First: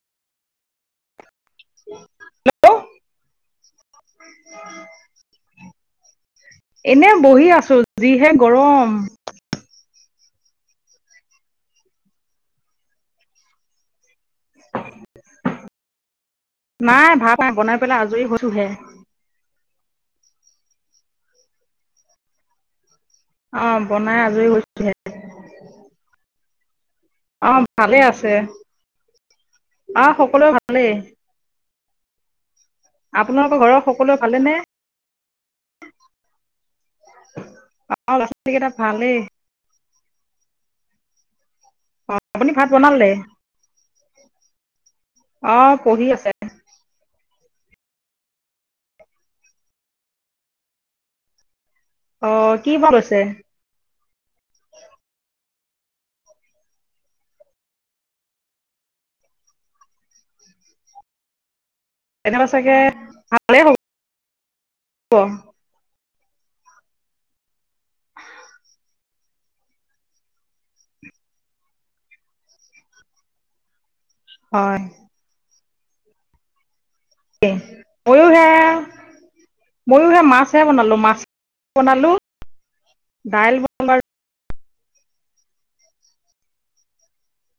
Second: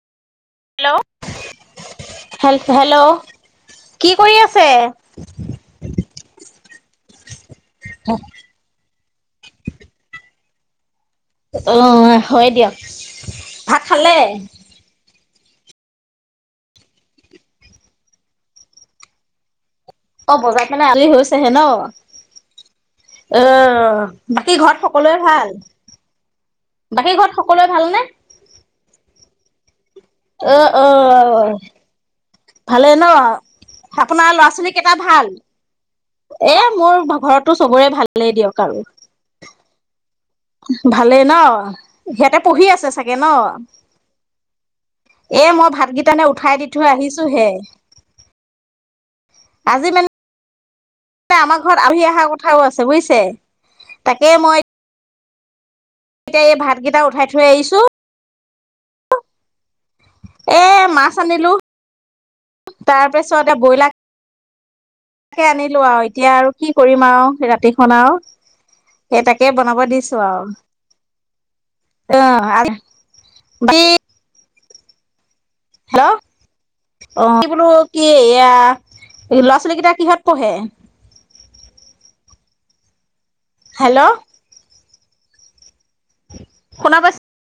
Hello hello কি কৰি আছে।? এনে বহি আছ যিহে গৰম অ হয় দিয়ক ভাত খালে [inaudible] নাই ভাল পাই বনাই পেলাই আজৰি হৈছোহে অ বজাৰখে আজৰি হৈছেহে ন অঁ আহ বনাই আজৰি বাকী ঘৰত হৈছোহে সকলোৱে ভাল বাকী ঘৰত অঁ সকলোৱে ভালে ভালনে আছে অঁ সকলোৱে অ অ ভালেই ভালে ন আপোনালোকৰ ঘৰৰ সকলোৱে আপোনাৰ ল'ৰা ভালেনে ছোৱালীকেইটা ভাল এ মোৰ ঘৰতো চবৰে অঁ ল'ৰা ভালেই দিয়ক ছোৱালীকেইটা আৰু ভালেই ভালে ন অঁ সিহঁতে আপুনি পঢ়ি ভাত আছে বনালে চাগে ন এ মই অঁ ভাত পঢ়ি কেইটানে আছে উঠাই দি থৈ আহিছো সে আজি মানে আমাক ত আলহী অহাৰ অঁ কথাও কি আছে বা লৈছে বুজিছে তাকে মই এতিয়া এই ভাতকেইটা উঠাই থৈ আহিছো এ মাছ আনিলো তেনেহ'লে চাগে তাৰ পিছতে ভালেই হ'ব ব্ৰইলাৰলে আনিলো আৰু এতিয়া আৰু কি কৰিম আৰু ৰাতিখন আৰু সেইটাকে বনাব দিছো আৰু আহ হয় হেল্ল' অ কি বোলো কি ময়ো এয়া সেয়া ল'ৰা ছোৱালী কেইটা কিহত পঢ়ে বনালো। ডাইল বাৰ হেল্ল' শুনা পাইছে?